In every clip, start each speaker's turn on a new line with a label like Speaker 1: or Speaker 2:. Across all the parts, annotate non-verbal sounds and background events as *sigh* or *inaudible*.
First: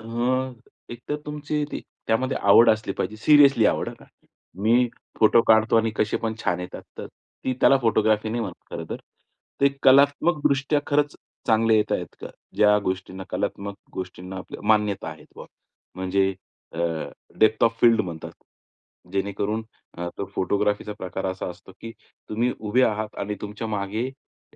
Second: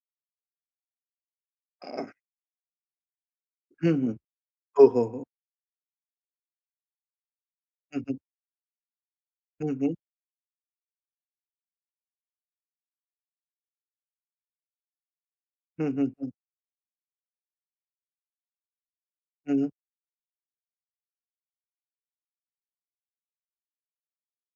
Speaker 1: अ, एक तर तुमची ती त्यामध्ये आवड असली पाहिजे, सिरियसली आवड
Speaker 2: हं,
Speaker 1: हं, का.
Speaker 2: हं. हो,
Speaker 1: मी
Speaker 2: हो, हो.
Speaker 1: फोटो काढतो आणि कसे पण छान येतात, तर ती त्याला
Speaker 2: हं, हं.
Speaker 1: फोटोग्राफी नाही म्हणत खरं तर.
Speaker 2: हं,
Speaker 1: ते
Speaker 2: हं.
Speaker 1: कलात्मकदृष्ट्या खरंच चांगले येत आहेत का? ज्या गोष्टींना कलात्मक गोष्टींना आपल्या मान्यता आहेत बा
Speaker 2: हं, हं, हं.
Speaker 1: म्हणजे अ, डेप्थ ऑफ फील्ड म्हणतात. जेणेकरून
Speaker 2: हं.
Speaker 1: अ, तो फोटोग्राफीचा प्रकार असा असतो, की तुम्ही उभे आहात आणि तुमच्या मागे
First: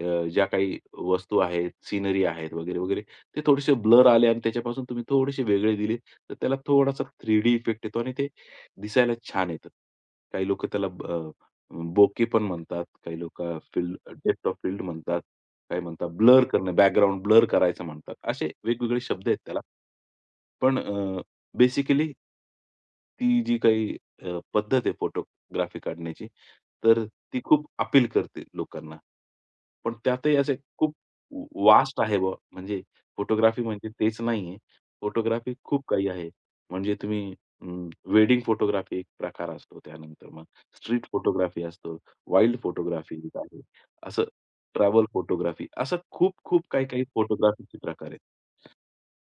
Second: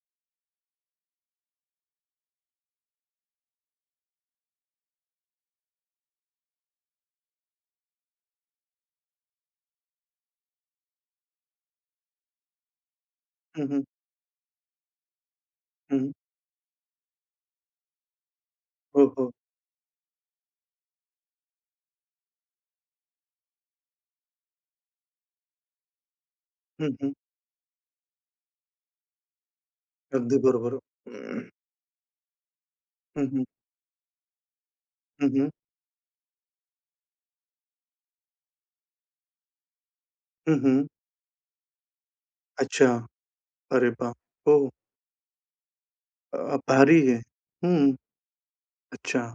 Speaker 1: अ, ज्या काही वस्तू आहेत, सीनरी आहेत वगैरे-वगैरे, ते थोडेसे ब्लर आले आणि त्याच्यापासून तुम्ही थोडेसे वेगळे दिले, तर त्याला थोडासा 3D इफेक्ट येतो आणि ते दिसायला छान येतं. काही लोकं त्याला ब अ, बोके पण म्हणतात. काही लोकं
Speaker 2: हं, हं.
Speaker 1: स्टील "डेप्थ ऑफ फील्ड" म्हणतात. काही म्हणतात
Speaker 2: हं.
Speaker 1: ब्लर करणे, बॅकग्राऊंड ब्लर करायचं म्हणतात. असे वेगवेगळे
Speaker 2: हो,
Speaker 1: शब्द
Speaker 2: हो.
Speaker 1: आहेत त्याला. पण अ, बेसिकली ती जी काही अ, पद्धत आहे फोटोग्राफी काढण्याची,
Speaker 2: हं,
Speaker 1: तर
Speaker 2: हं.
Speaker 1: ती खूप अपील करते लोकांना. पण त्यातही
Speaker 2: अगदी
Speaker 1: असे
Speaker 2: बरोबर.
Speaker 1: खूप
Speaker 2: *clears throat*
Speaker 1: वास्ट आहे बा म्हणजे
Speaker 2: हं, हं.
Speaker 1: फोटोग्राफी म्हणजे तेच नाहीये.
Speaker 2: हं, हं.
Speaker 1: फोटोग्राफी खूप काही आहे. म्हणजे तुम्ही अं, वेडिंग फोटोग्राफी एक प्रकार असतो, त्यानंतर मग
Speaker 2: हं, हं.
Speaker 1: स्ट्रीट फोटोग्राफी असतो, वाईल्ड
Speaker 2: अच्छा.
Speaker 1: फोटोग्राफी एक आहे.
Speaker 2: अरे बाप!
Speaker 1: असं
Speaker 2: हो.
Speaker 1: ट्रॅव्हल फोटोग्राफी असं खूप
Speaker 2: अ,
Speaker 1: खूप,
Speaker 2: भारी
Speaker 1: काही-काही
Speaker 2: आहे.
Speaker 1: फोटोग्राफीचे
Speaker 2: हं.
Speaker 1: प्रकार आहेत.
Speaker 2: अच्छा.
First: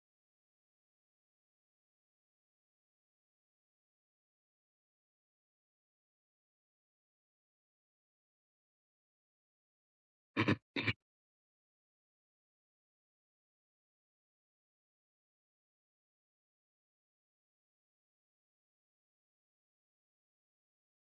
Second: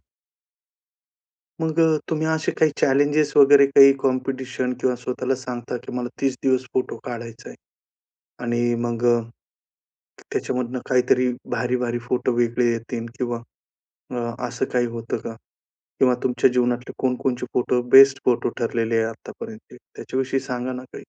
Speaker 2: मग अ, तुम्ही असे काही चॅलेंजेस वगैरे काही, कॉम्पिटिशन किंवा स्वतःला सांगता, की मला 30 दिवस फोटो काढायच आहे. आणि मग अ, त्याच्यामधून
Speaker 1: *clears throat*
Speaker 2: काहीतरी भारी-भारी फोटो वेगळे येतील किंवा अ, असं काही होतं का? किंवा तुमच्या जीवनातले कोणकोणचे फोटो बेस्ट फोटो ठरलेले आहेत आत्तापर्यंत ते. त्याच्याविषयी सांगा ना काही.